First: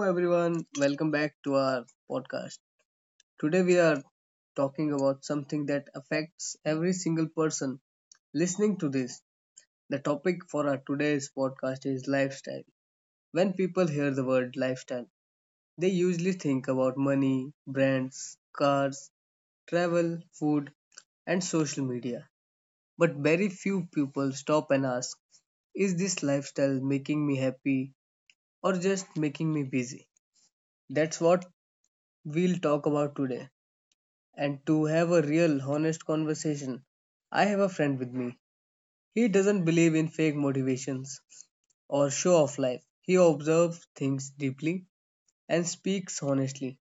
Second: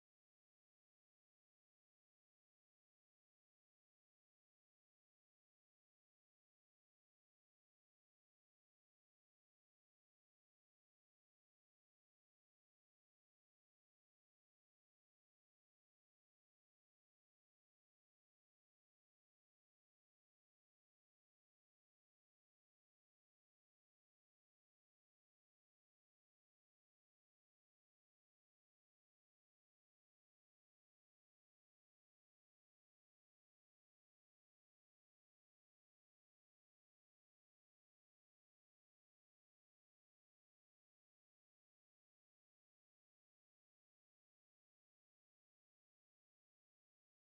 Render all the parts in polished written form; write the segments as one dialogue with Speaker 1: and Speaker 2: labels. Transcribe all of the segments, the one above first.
Speaker 1: everyone, welcome back to our podcast. Today we are talking about something that affects every single person listening to this. The topic for our today's podcast is lifestyle. When people hear the word lifestyle, they usually think about money, brands, cars, travel, food, and social media. But very few people stop and ask, is this lifestyle making me happy or just making me busy? That's what we'll talk about today. And to have a real, honest conversation, I have a friend with me. He doesn't believe in fake motivations or show off life. He observes things deeply and speaks honestly.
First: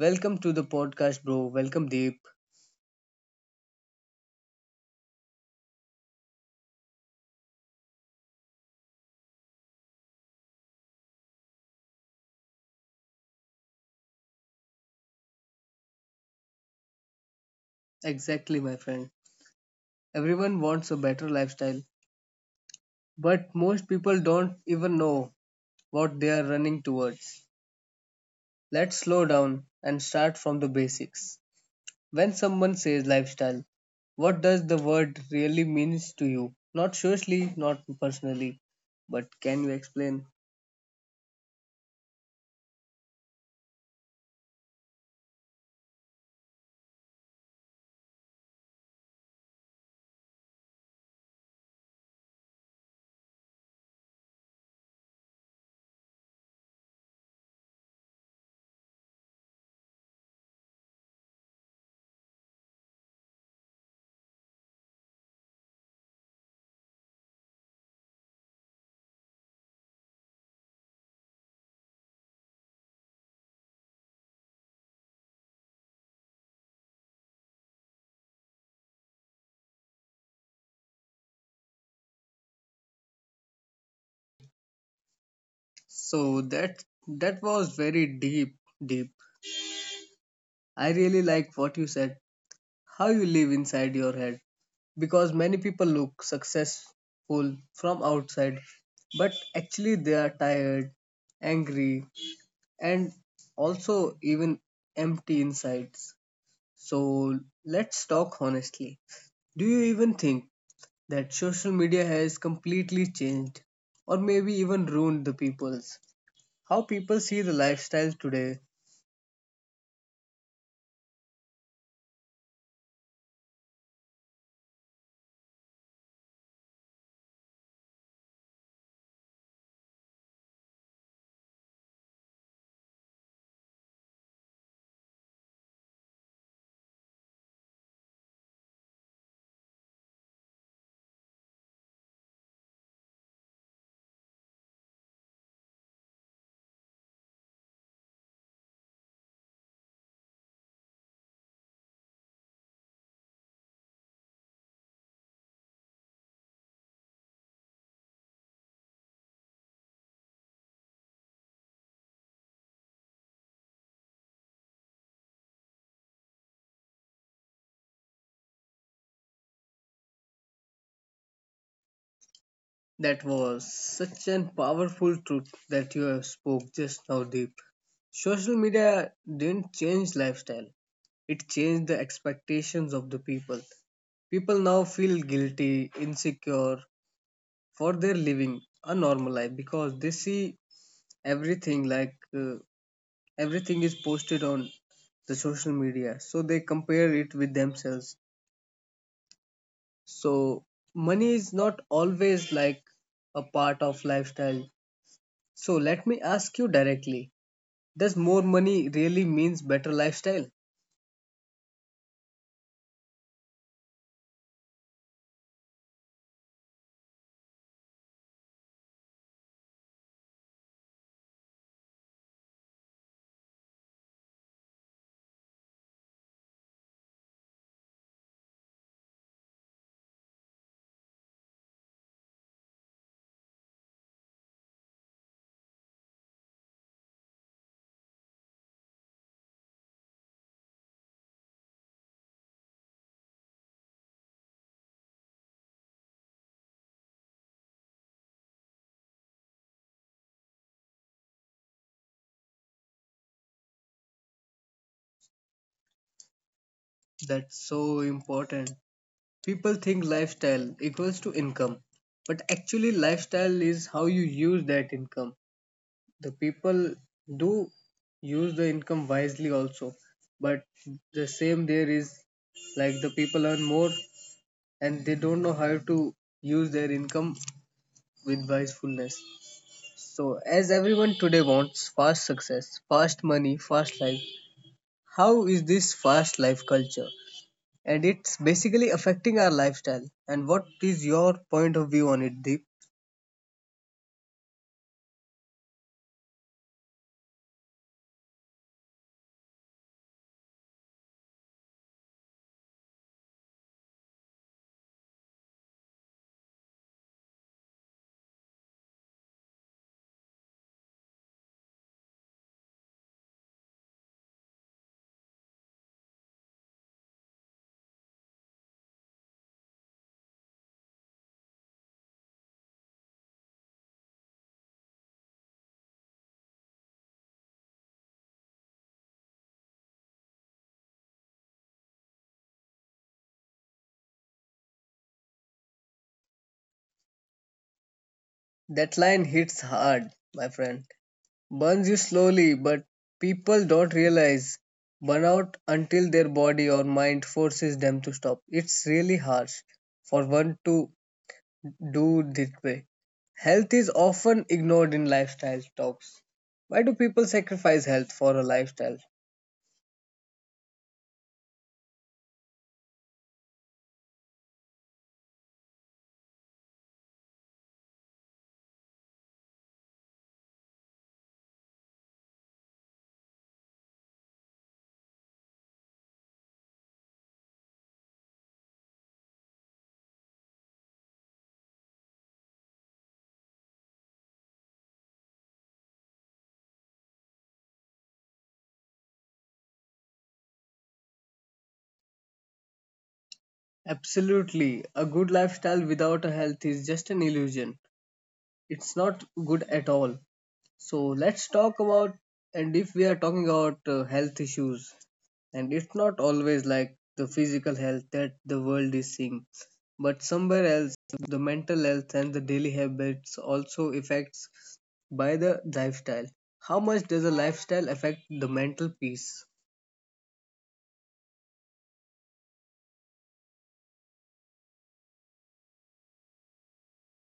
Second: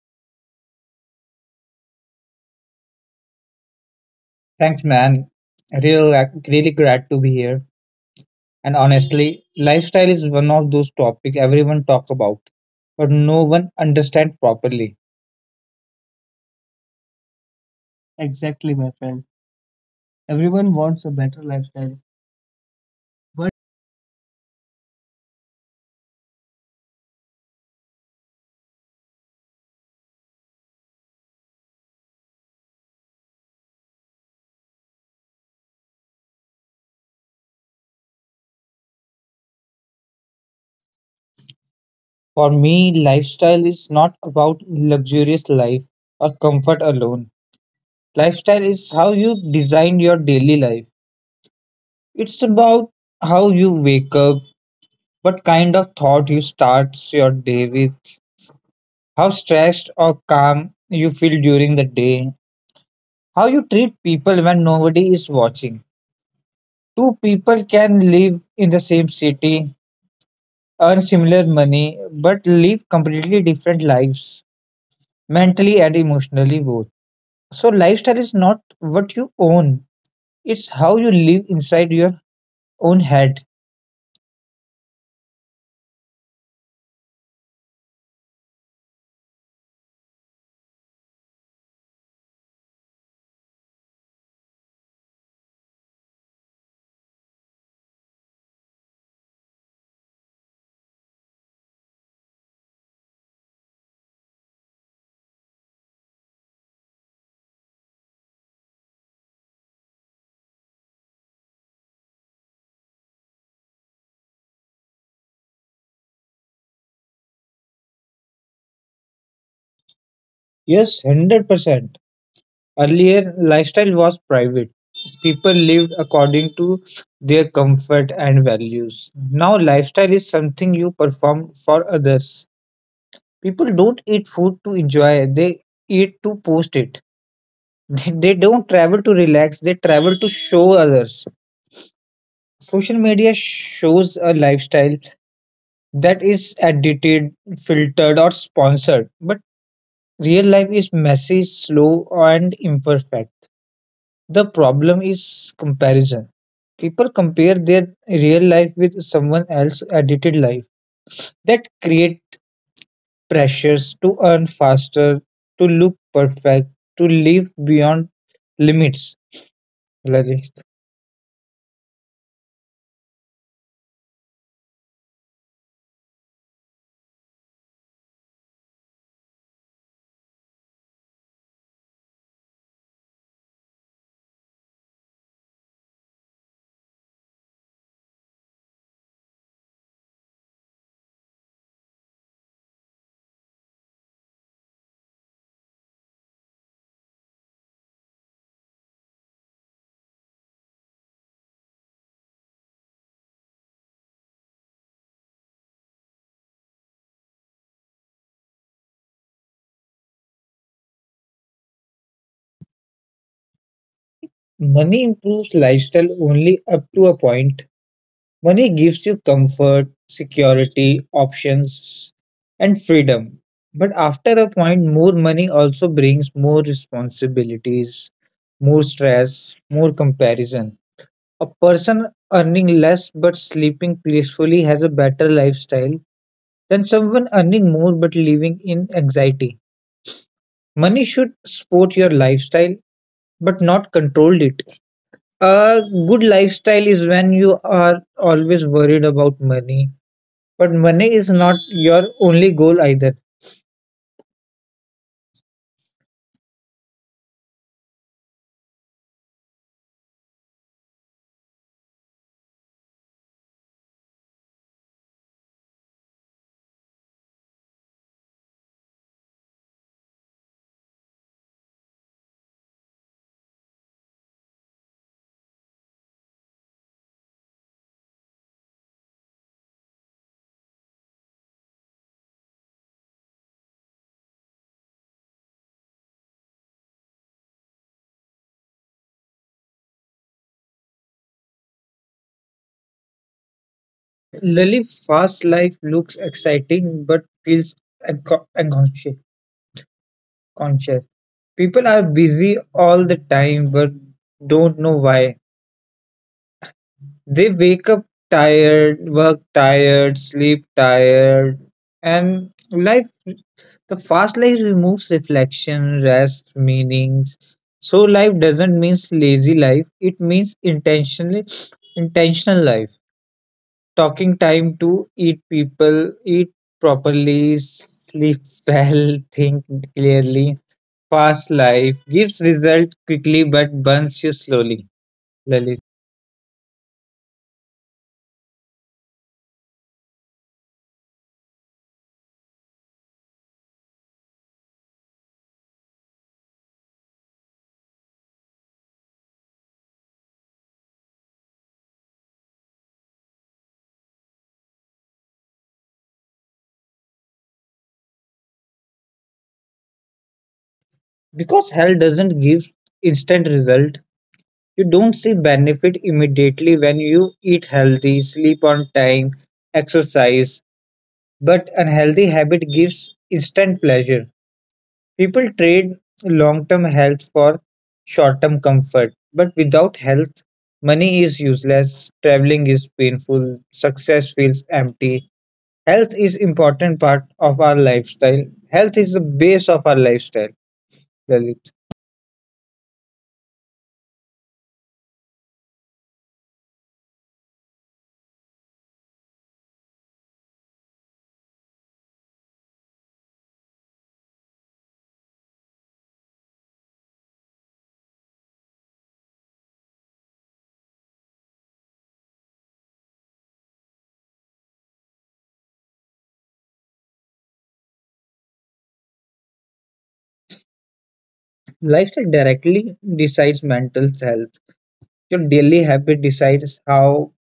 Speaker 1: Welcome to the podcast, bro. Welcome, Deep.
Speaker 2: Thanks, man. Really glad to be here. And honestly, lifestyle is one of those topics everyone talk about, but no one understand properly. Exactly, my
Speaker 1: Exactly, my
Speaker 2: friend.
Speaker 1: friend.
Speaker 2: Everyone
Speaker 1: Everyone
Speaker 2: wants a
Speaker 1: wants a
Speaker 2: better
Speaker 1: better
Speaker 2: lifestyle,
Speaker 1: lifestyle,
Speaker 2: but
Speaker 1: but most people don't even know what they are running towards. Let's slow down and start from the basics. When someone says lifestyle, what does the word really means to you? Not socially, not personally, but can you explain?
Speaker 2: for me, lifestyle is not about luxurious life or comfort alone. Lifestyle is how you design your daily life. It's about how you wake up, what kind of thought you start your day with, how stressed or calm you feel during the day, how you treat people when nobody is watching. Two people can live in the same city, earn similar money, but live completely different lives, mentally and emotionally both. So, lifestyle is not what you own, it's how you live inside your own head.
Speaker 1: So that was very deep, deep. I really like what you said. How you live inside your head because many people look successful from outside but actually they are tired, angry and also even empty insides. So let's talk honestly. Do you even think that social media has completely changed or maybe even ruined the people's? How people see the lifestyle today,
Speaker 2: Yes, 100%. Earlier, lifestyle was private. People lived according to their comfort and values. Now, lifestyle is something you perform for others. People don't eat food to enjoy, they eat to post it. They don't travel to relax, they travel to show others. Social media shows a lifestyle that is edited, filtered, or sponsored, but real life is messy, slow, and imperfect. The problem is comparison. People compare their real life with someone else's edited life. That create pressures to earn faster, to look perfect, to live beyond limits, Lalit.
Speaker 1: that was such an powerful truth that you have spoke just now, deep. Social media didn't change lifestyle. It changed the expectations of the people. People now feel guilty, insecure for their living a normal life because they see everything like everything is posted on the social media, so they compare it with themselves. So money is not always like a part of lifestyle, so let me ask you directly, does more money really means better lifestyle?
Speaker 2: Money improves lifestyle only up to a point. Money gives you comfort, security, options, and freedom. But after a point, more money also brings more responsibilities, more stress, more comparison. A person earning less but sleeping peacefully has a better lifestyle than someone earning more but living in anxiety. Money should support your lifestyle but not control it. A good lifestyle is when you are always worried about money. But money is not your only goal either.
Speaker 1: That's so important. People think lifestyle equals to income, but actually lifestyle is how you use that income. The people do use the income wisely also, but the same there is like the people earn more and they don't know how to use their income with wisefulness. So as everyone today wants fast success, fast money, fast life, how is this fast life culture and it's basically affecting our lifestyle, and what is your point of view on it, deep?
Speaker 2: Lily, fast life looks exciting but feels unconscious. Conscious. People are busy all the time but don't know why. They wake up tired, work tired, sleep tired, and life. The fast life removes reflection, rest, meanings. So life doesn't mean lazy life. It means intentional life. Talking time to eat people, eat properly, sleep well, think clearly. Fast life gives result quickly but burns you slowly, Lalit.
Speaker 1: That line hits hard, my friend. Burns you slowly, but people don't realize burnout until their body or mind forces them to stop. It's really harsh for one to do this way. Health is often ignored in lifestyle talks. Why do people sacrifice health for a lifestyle?
Speaker 2: Because health doesn't give instant result, you don't see benefit immediately when you eat healthy, sleep on time, exercise. But unhealthy habit gives instant pleasure. People trade long-term health for short-term comfort, but without health, money is useless, traveling is painful, success feels empty. Health is important part of our lifestyle. Health is the base of our lifestyle, Lalit.
Speaker 1: Absolutely. A good lifestyle without a health is just an illusion. It's not good at all. So let's talk about, and if we are talking about health issues, and it's not always like the physical health that the world is seeing, but somewhere else, the mental health and the daily habits also affects by the lifestyle. How much does a lifestyle affect the mental peace?
Speaker 2: Lifestyle directly decides mental health. Your daily habit decides how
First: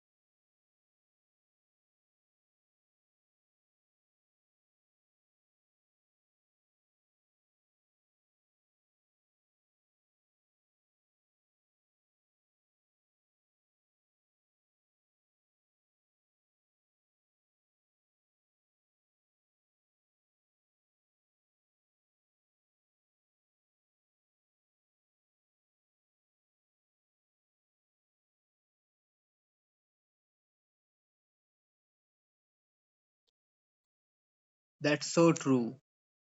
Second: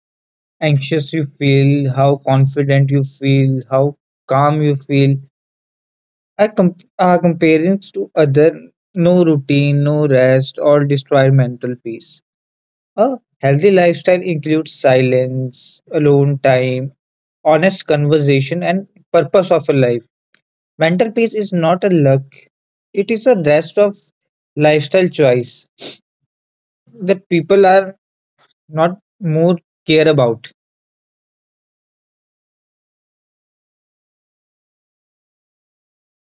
Speaker 2: anxious you feel, how confident you feel, how calm you feel. Our comparisons to other, no routine, no rest, all destroy mental peace. A healthy lifestyle includes silence, alone time, honest conversation, and purpose of a life. Mental peace is not a luck; it is a rest of lifestyle choice that people are not more care about.
Speaker 1: That's so true.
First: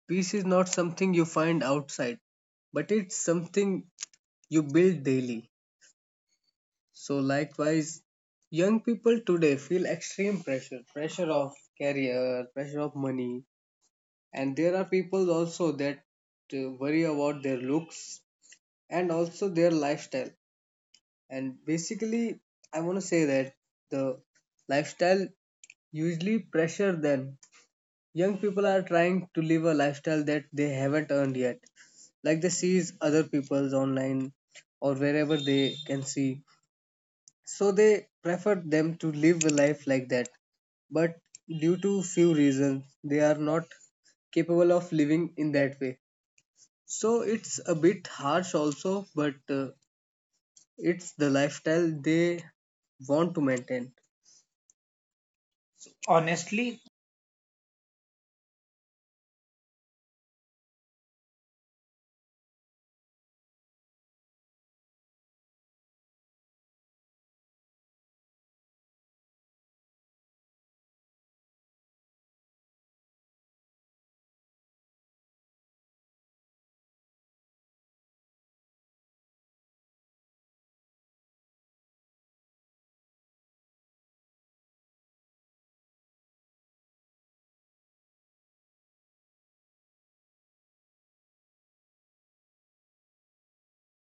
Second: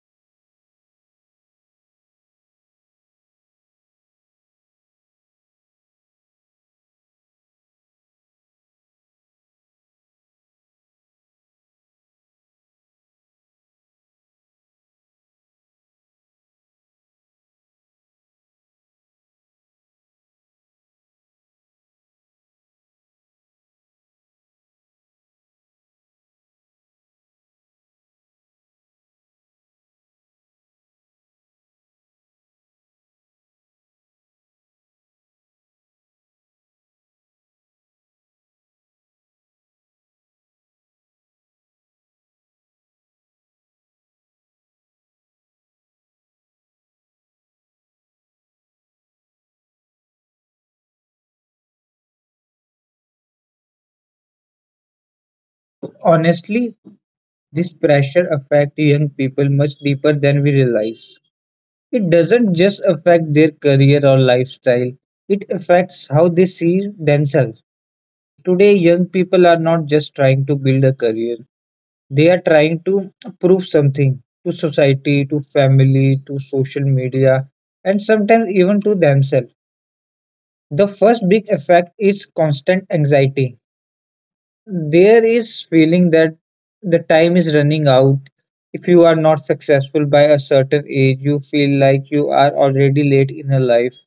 Speaker 1: Peace is not something you find outside, but it's something you build daily. So, likewise, young people today feel extreme pressure of career, pressure of money, and there are people also that worry about their looks and also their lifestyle, and basically I want to say that the lifestyle usually pressure them. Young people are trying to live a lifestyle that they haven't earned yet, like they sees other people's online or wherever they can see, so they prefer them to live a life like that, but due to few reasons they are not capable of living in that way. So it's a bit harsh also, but it's the lifestyle they want to maintain. Honestly,
Speaker 2: Honestly, this pressure affects young people much deeper than we realize. It doesn't just affect their career or lifestyle, it affects how they see themselves. Today, young people are not just trying to build a career, they are trying to prove something to society, to family, to social media, and sometimes even to themselves. The first big effect is constant anxiety. There is feeling that the time is running out. If you are not successful by a certain age, you feel like you are already late in your life.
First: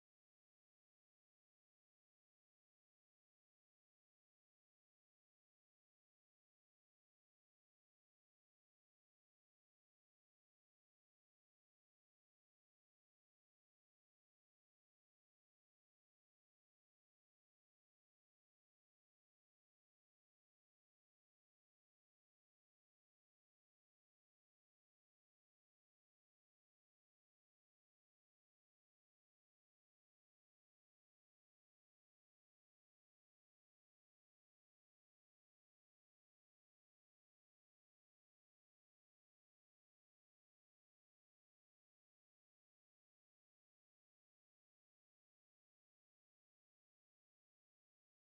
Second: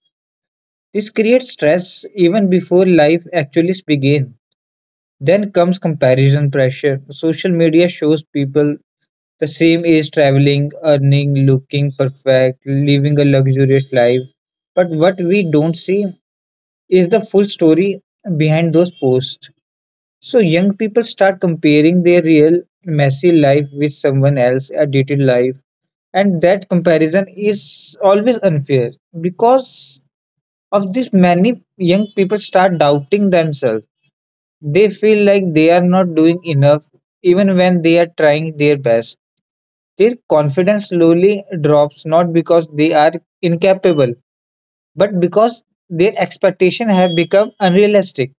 Speaker 2: This creates stress even before life actually begins. Then comes comparison pressure. Social media shows people the same age traveling, earning, looking perfect, living a luxurious life. But what we don't see is the full story behind those posts. So young people start comparing their real messy life with someone else's edited life. And that comparison is always unfair. Because of this, many young people start doubting themselves. They feel like they are not doing enough even when they are trying their best. Their confidence slowly drops, not because they are incapable, but because their expectations have become unrealistic.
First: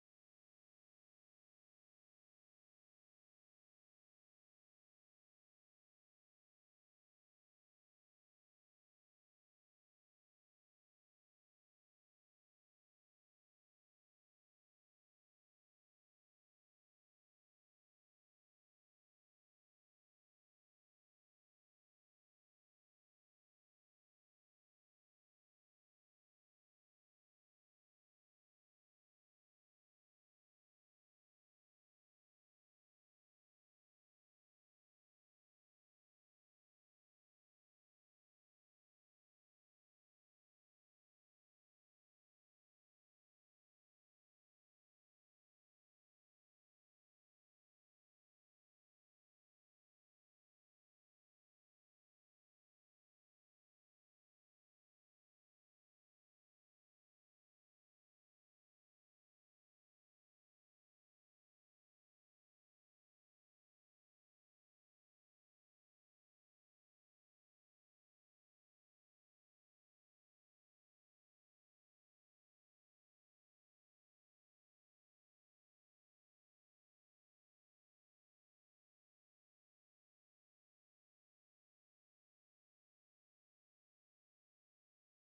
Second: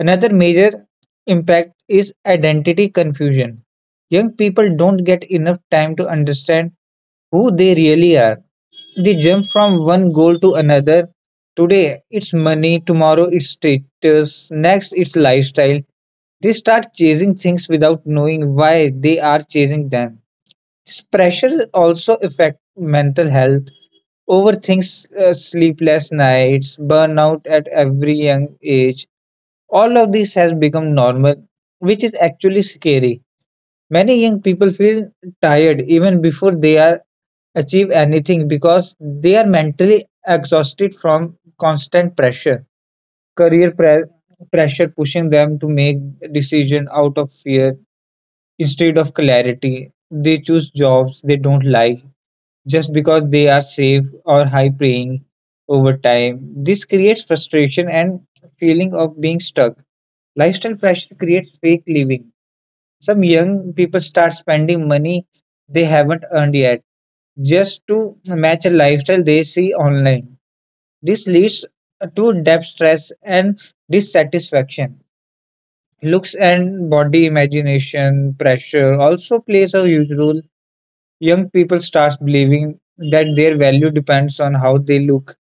Speaker 2: Another major impact is identity confusion. Young people don't get enough time to understand who they really are. They jump from one goal to another. Today it's money, tomorrow it's status, next it's lifestyle. They start chasing things without knowing why they are chasing them. This pressure also affects mental health. Overthinks, sleepless nights, burnout at every young age. All of this has become normal, which is actually scary. Many young people feel tired even before they are achieve anything because they are mentally exhausted from constant pressure. Career pre- pressure pushing them to make decision out of fear instead of clarity. They choose jobs they don't like just because they are safe or high paying over time. This creates frustration and feeling of being stuck. Lifestyle fashion creates fake living. Some young people start spending money they haven't earned yet just to match a lifestyle they see online. This leads to debt stress and dissatisfaction. Looks and body imagination pressure also plays a huge role. Young people start believing that their value depends on how they look.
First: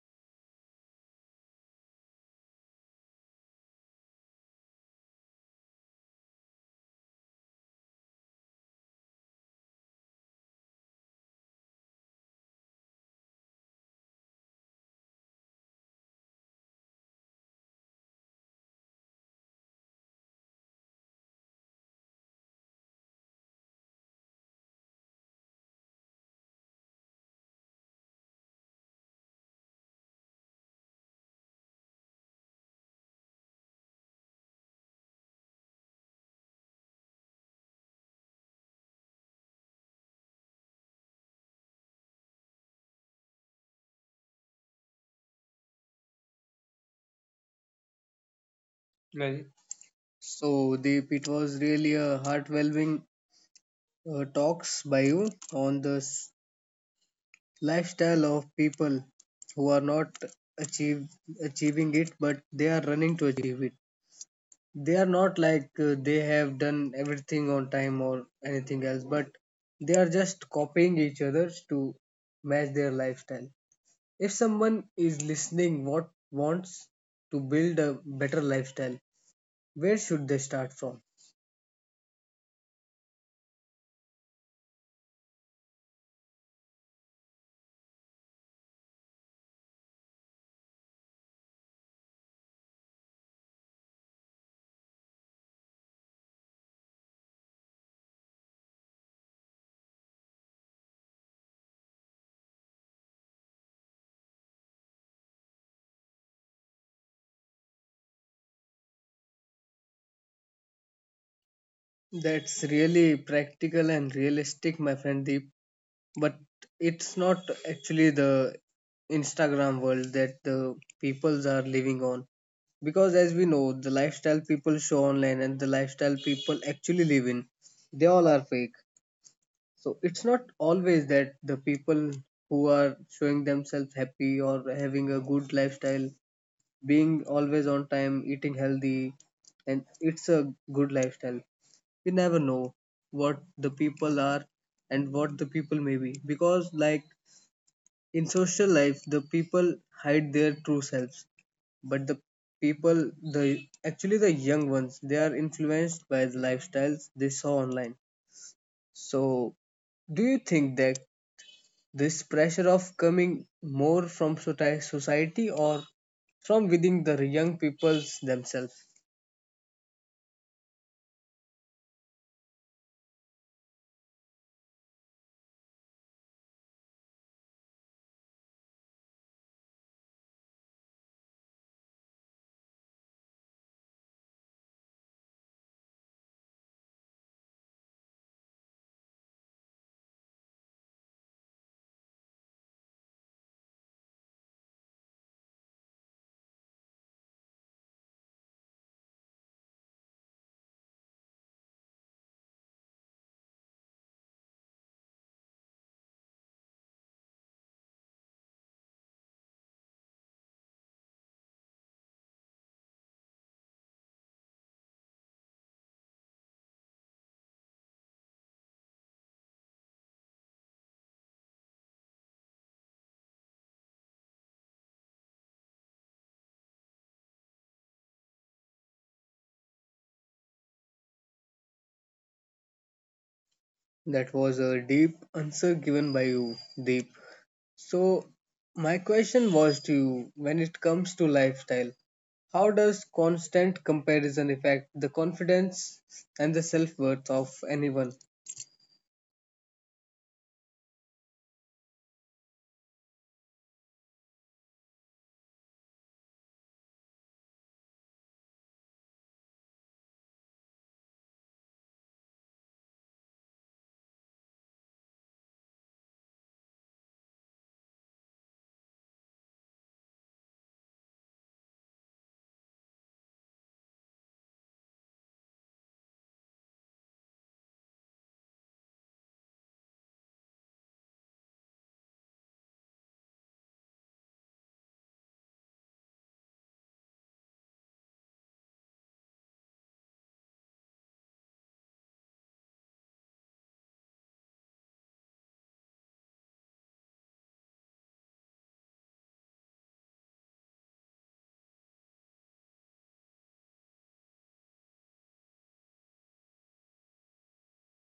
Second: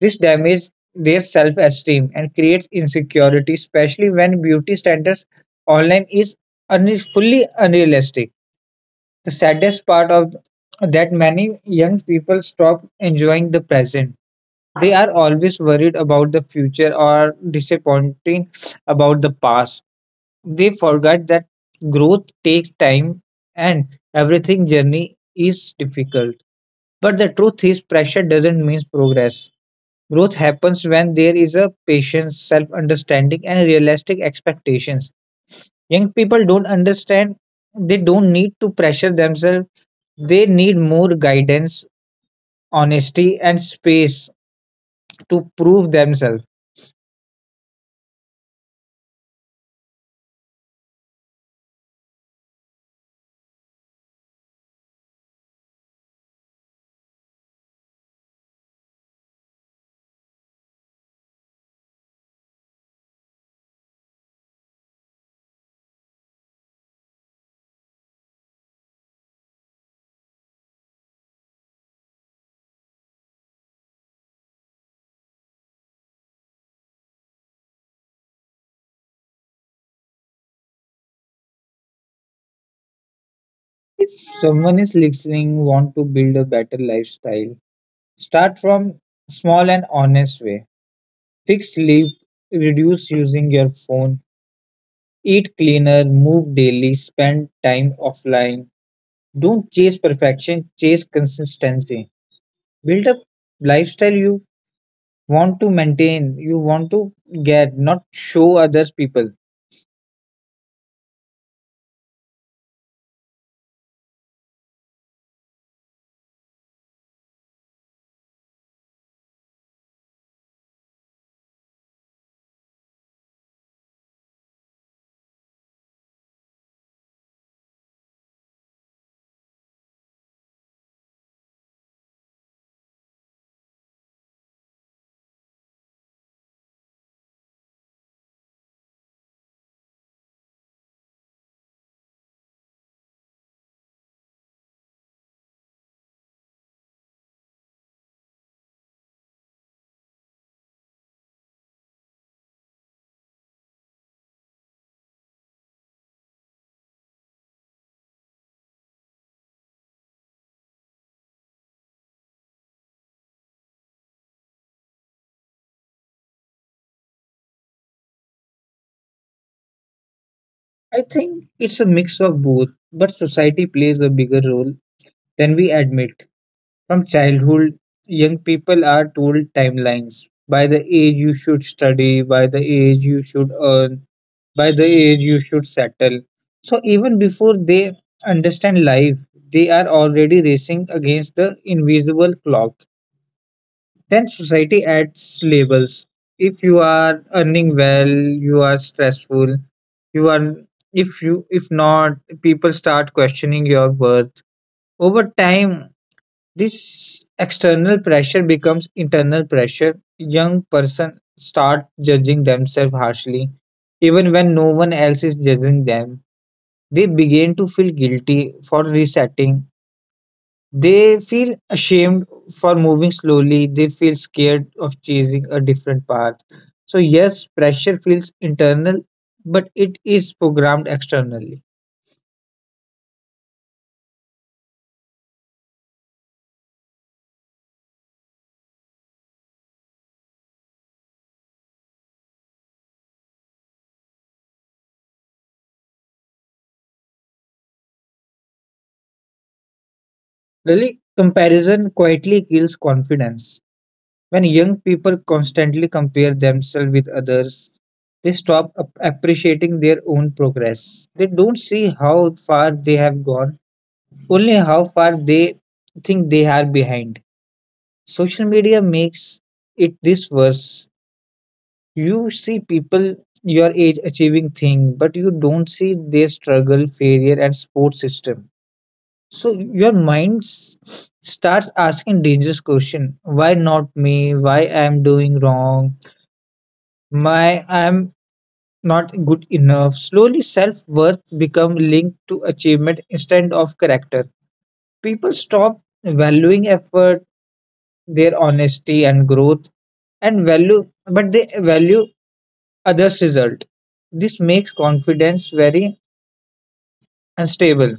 Speaker 2: This damages their self-esteem and creates insecurity, especially when beauty standards online is fully unrealistic. The saddest part of that many young people stop enjoying the present. They are always worried about the future or disappointing about the past. They forget that growth takes time and everything journey is difficult. But the truth is pressure doesn't mean progress. Growth happens when there is a patience, self understanding, and realistic expectations. Young people don't understand, they don't need to pressure themselves, they need more guidance, honesty, and space to prove themselves.
Speaker 1: like, so Deep, it was really a heartwarming talks by you on the lifestyle of people who are not achieve achieving it, but they are running to achieve it. They are not like they have done everything on time or anything else, but they are just copying each other to match their lifestyle. If someone is listening what wants to build a better lifestyle, where should they start from?
Speaker 2: Someone is listening, want to build a better lifestyle. Start from small and honest way. Fix sleep, reduce using your phone, eat cleaner, move daily, spend time offline. Don't chase perfection, chase consistency. Build a lifestyle you want to maintain, you want to get, not show others people.
Speaker 1: That's really practical and realistic, my friend Deep. But it's not actually the Instagram world that the peoples are living on. Because as we know, the lifestyle people show online and the lifestyle people actually live in, they all are fake. So it's not always that the people who are showing themselves happy or having a good lifestyle, being always on time, eating healthy, and it's a good lifestyle. You never know what the people are and what the people may be because, like, in social life, the people hide their true selves, but the people, the actually the young ones, they are influenced by the lifestyles they saw online. So, do you think that this pressure of coming more from society or from within the young peoples themselves?
Speaker 2: I think it's a mix of both, but society plays a bigger role than we admit. From childhood, young people are told timelines. By the age you should study, by the age you should earn, by the age you should settle. So even before they understand life, they are already racing against the invisible clock. Then society adds labels. If you are earning well, you are stressful, you are if not, people start questioning your worth. Over time, this external pressure becomes internal pressure. Young person start judging themselves harshly even when no one else is judging them. They begin to feel guilty for resetting. They feel ashamed for moving slowly. They feel scared of chasing a different path. So, yes, pressure feels internal, but it is programmed externally.
Speaker 1: That was a deep answer given by you, Deep. So, my question was to you, when it comes to lifestyle, how does constant comparison affect the confidence and the self worth of anyone?
Speaker 2: Really, comparison quietly kills confidence. When young people constantly compare themselves with others, they stop appreciating their own progress. They don't see how far they have gone, only how far they think they are behind. Social media makes it this worse. You see people your age achieving things, but you don't see their struggle, failure, and support system. So your starts asking dangerous question. Why not me? Why I am doing wrong? Why I am not good enough? Slowly, self worth become linked to achievement instead of character. People stop valuing effort their honesty and growth and value, but they value others result. This makes confidence very unstable.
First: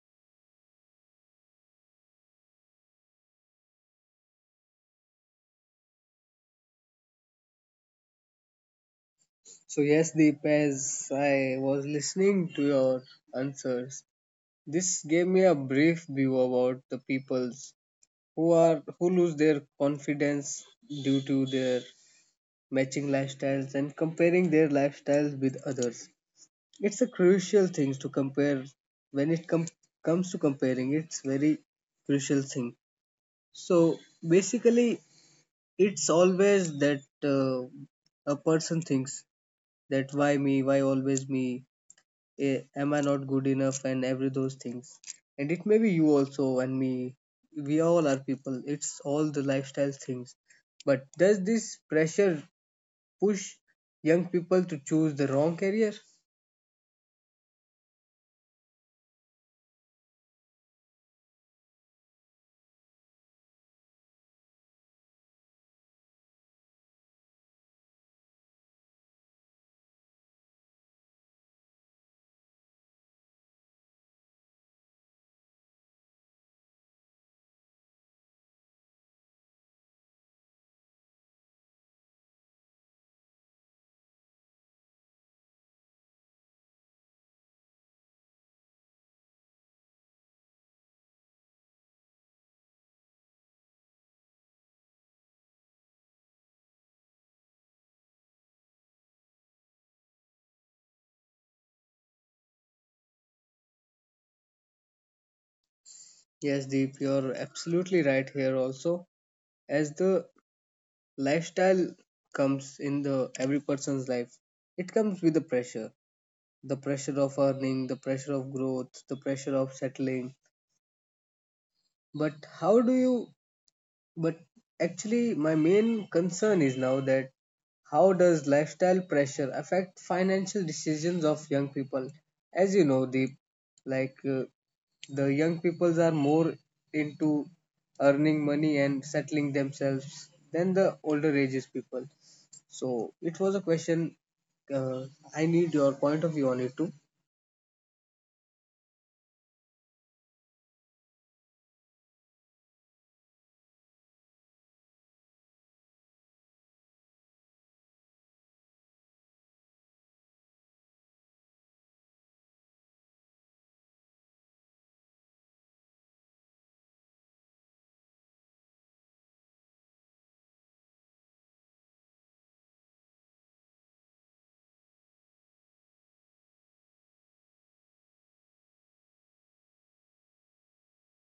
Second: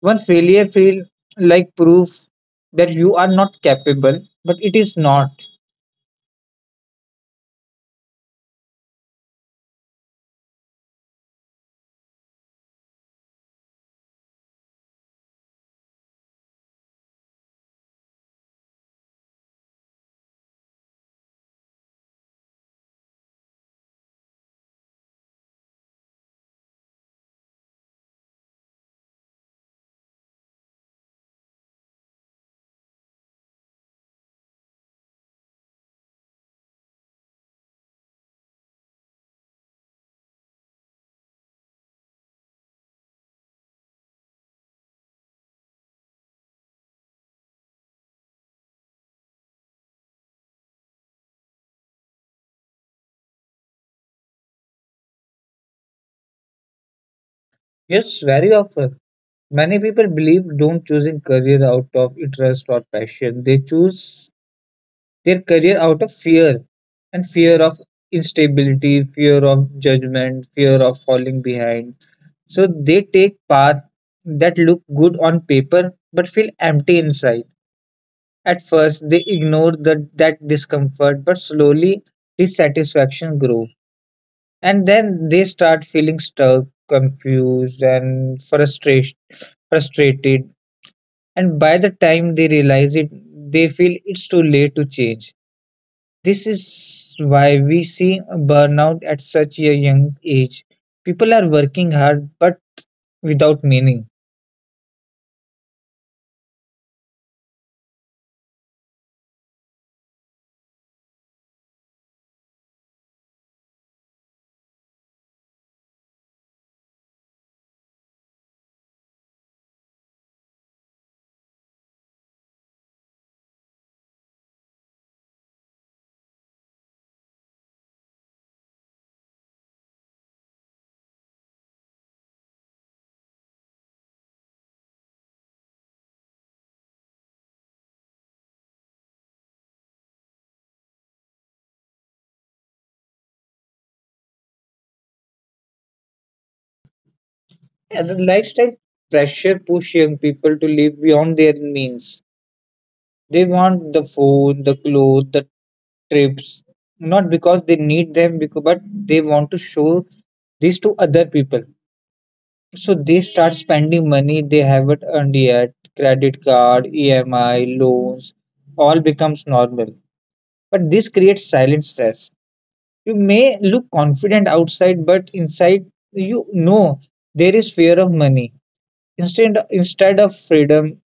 Speaker 2: One failure feel like proof that you are not capable, but it is not.
Speaker 1: So, yes, Deep, as I was listening to your answers, this gave me a brief view about the peoples who are who lose their confidence due to their matching lifestyles and comparing their lifestyles with others. It's a crucial thing to compare when it comes to comparing. It's very crucial thing. So basically, it's always that a person thinks that why me, why always me, eh, am I not good enough, and every those things. And it may be you also and me. We all are people. It's all the lifestyle things. But does this pressure push young people to choose the wrong career?
Speaker 2: Yes, very often many people believe don't choosing career out of interest or passion, they choose their career out of fear, and fear of instability, fear of judgment, fear of falling behind. So they take paths that look good on paper but feel empty inside. At first, they ignore that discomfort, but slowly dissatisfaction grows. And then they start feeling stuck, confused, and frustrated. And by the time they realize it, they feel it's too late to change. This is why we see burnout at such a young age. People are working hard but without meaning.
Speaker 1: Yes, Deep, you're absolutely right here also. As the lifestyle comes in the every person's life, it comes with the pressure. The pressure of earning, the pressure of growth, the pressure of settling. But how do you, but actually my main concern is now that how does lifestyle pressure affect financial decisions of young people? As you know, Deep, like the young peoples are more into earning money and settling themselves than the older ages people. So it was a question. Uh, I need your point of view on it too.
Speaker 2: Yeah, the lifestyle pressure push young people to live beyond their means. They want the phone, the clothes, the trips, not because they need them, because, but they want to show this to other people. So they start spending money they haven't earned yet. Credit card, EMI, loans, all becomes normal. But this creates silent stress. You may look confident outside, but inside you know there is fear of money. Instead of freedom,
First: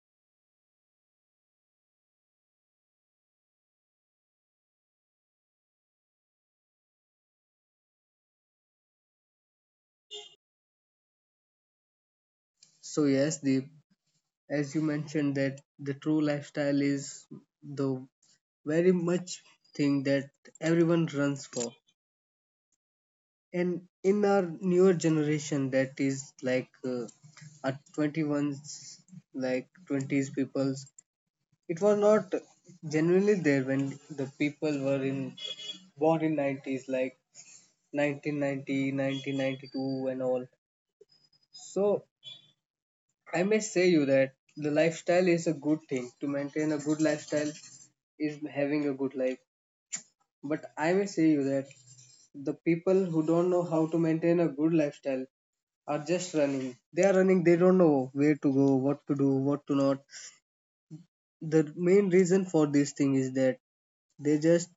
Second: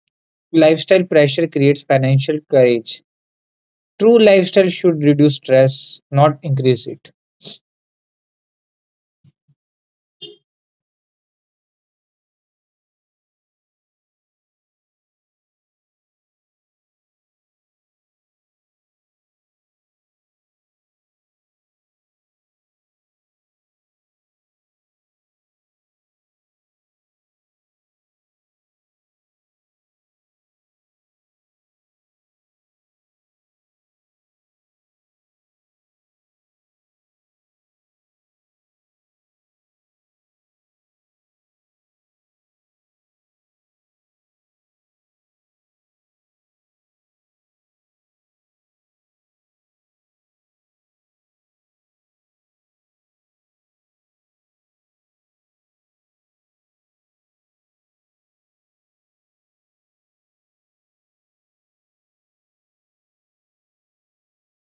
Speaker 2: lifestyle pressure creates financial courage. True lifestyle should reduce stress, not increase it.
Speaker 1: So yes, the, as you mentioned that the true lifestyle is the very much thing that everyone runs for, and in our newer generation that is like our 21s like 20s peoples, it was not genuinely there when the people were in born in 90s, like 1990, 1992 and all. So I may say you that the lifestyle is a good thing to maintain. A good lifestyle is having a good life, but I may say you that the people who don't know how to maintain a good lifestyle are just running. They are running, they don't know where to go, what to do, what to not. The main reason for this thing is that they just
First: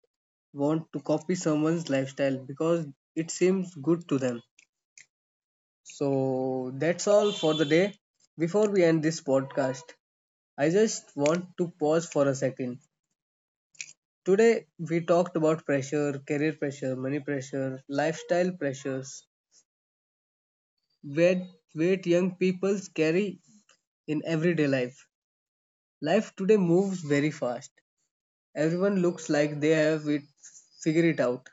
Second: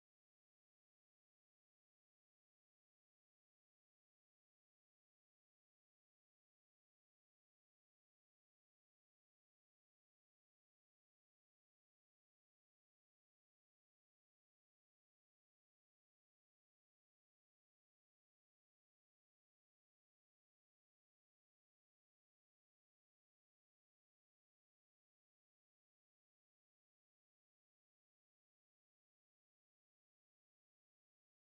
Speaker 1: want to copy someone's lifestyle because it seems good to them. So that's all for the day. Before we end this podcast, I just want to pause for a second. Today we talked about pressure, career pressure, money pressure, lifestyle pressures, weight weight young people carry in everyday life. Life today moves very fast. Everyone looks like they have it figured it out.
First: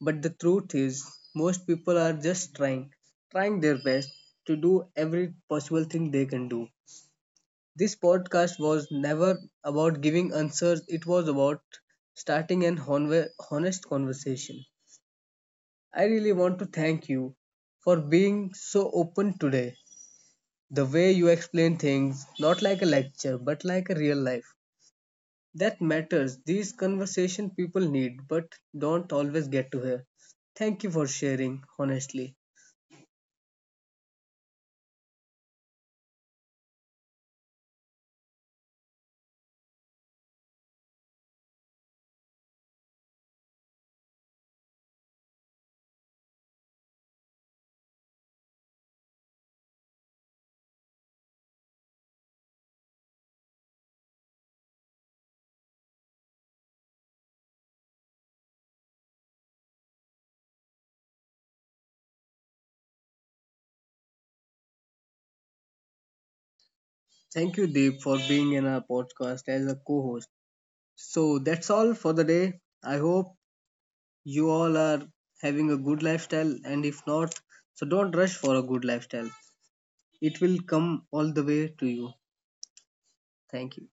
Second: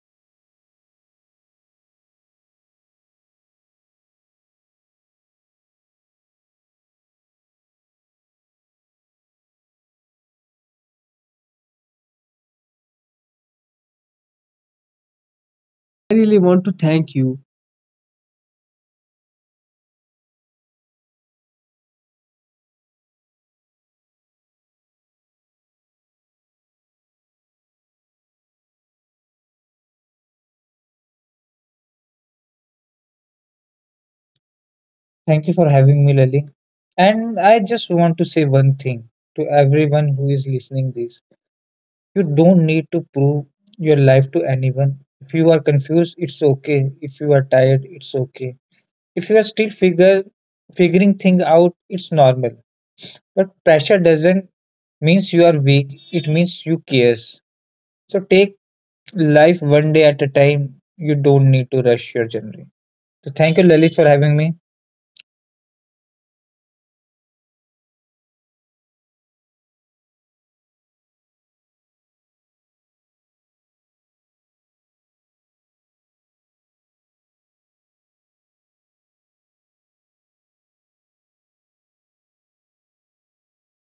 Speaker 1: But the truth is, most people are just trying, trying their best to do every possible thing they can do. This podcast was never about giving answers, it was about starting an honest conversation. I
Speaker 2: I
Speaker 1: really
Speaker 2: really
Speaker 1: want
Speaker 2: want
Speaker 1: to
Speaker 2: to
Speaker 1: thank
Speaker 2: thank
Speaker 1: you
Speaker 2: you.
Speaker 1: for being so open today. The way you explain things, not like a lecture, but like a real life. That matters. These conversation people need, but don't always get to hear. Thank you for sharing, honestly.
Speaker 2: Thank you for having me, Lali. And I just want to say one thing to everyone who is listening this. You don't need to prove your life to anyone. If you are confused, it's okay. If you are tired, it's okay. If you are still figure figuring things out, it's normal. But pressure doesn't means you are weak. It means you cares. So take life one day at a time. You don't need to rush your journey. So thank you, Lalit, for having me.
Speaker 1: Thank you, Deep, for being in our podcast as a co host. So that's all for the day. I hope you all are having a good lifestyle, and if not, so don't rush for a good lifestyle. It will come all the way to you. Thank you.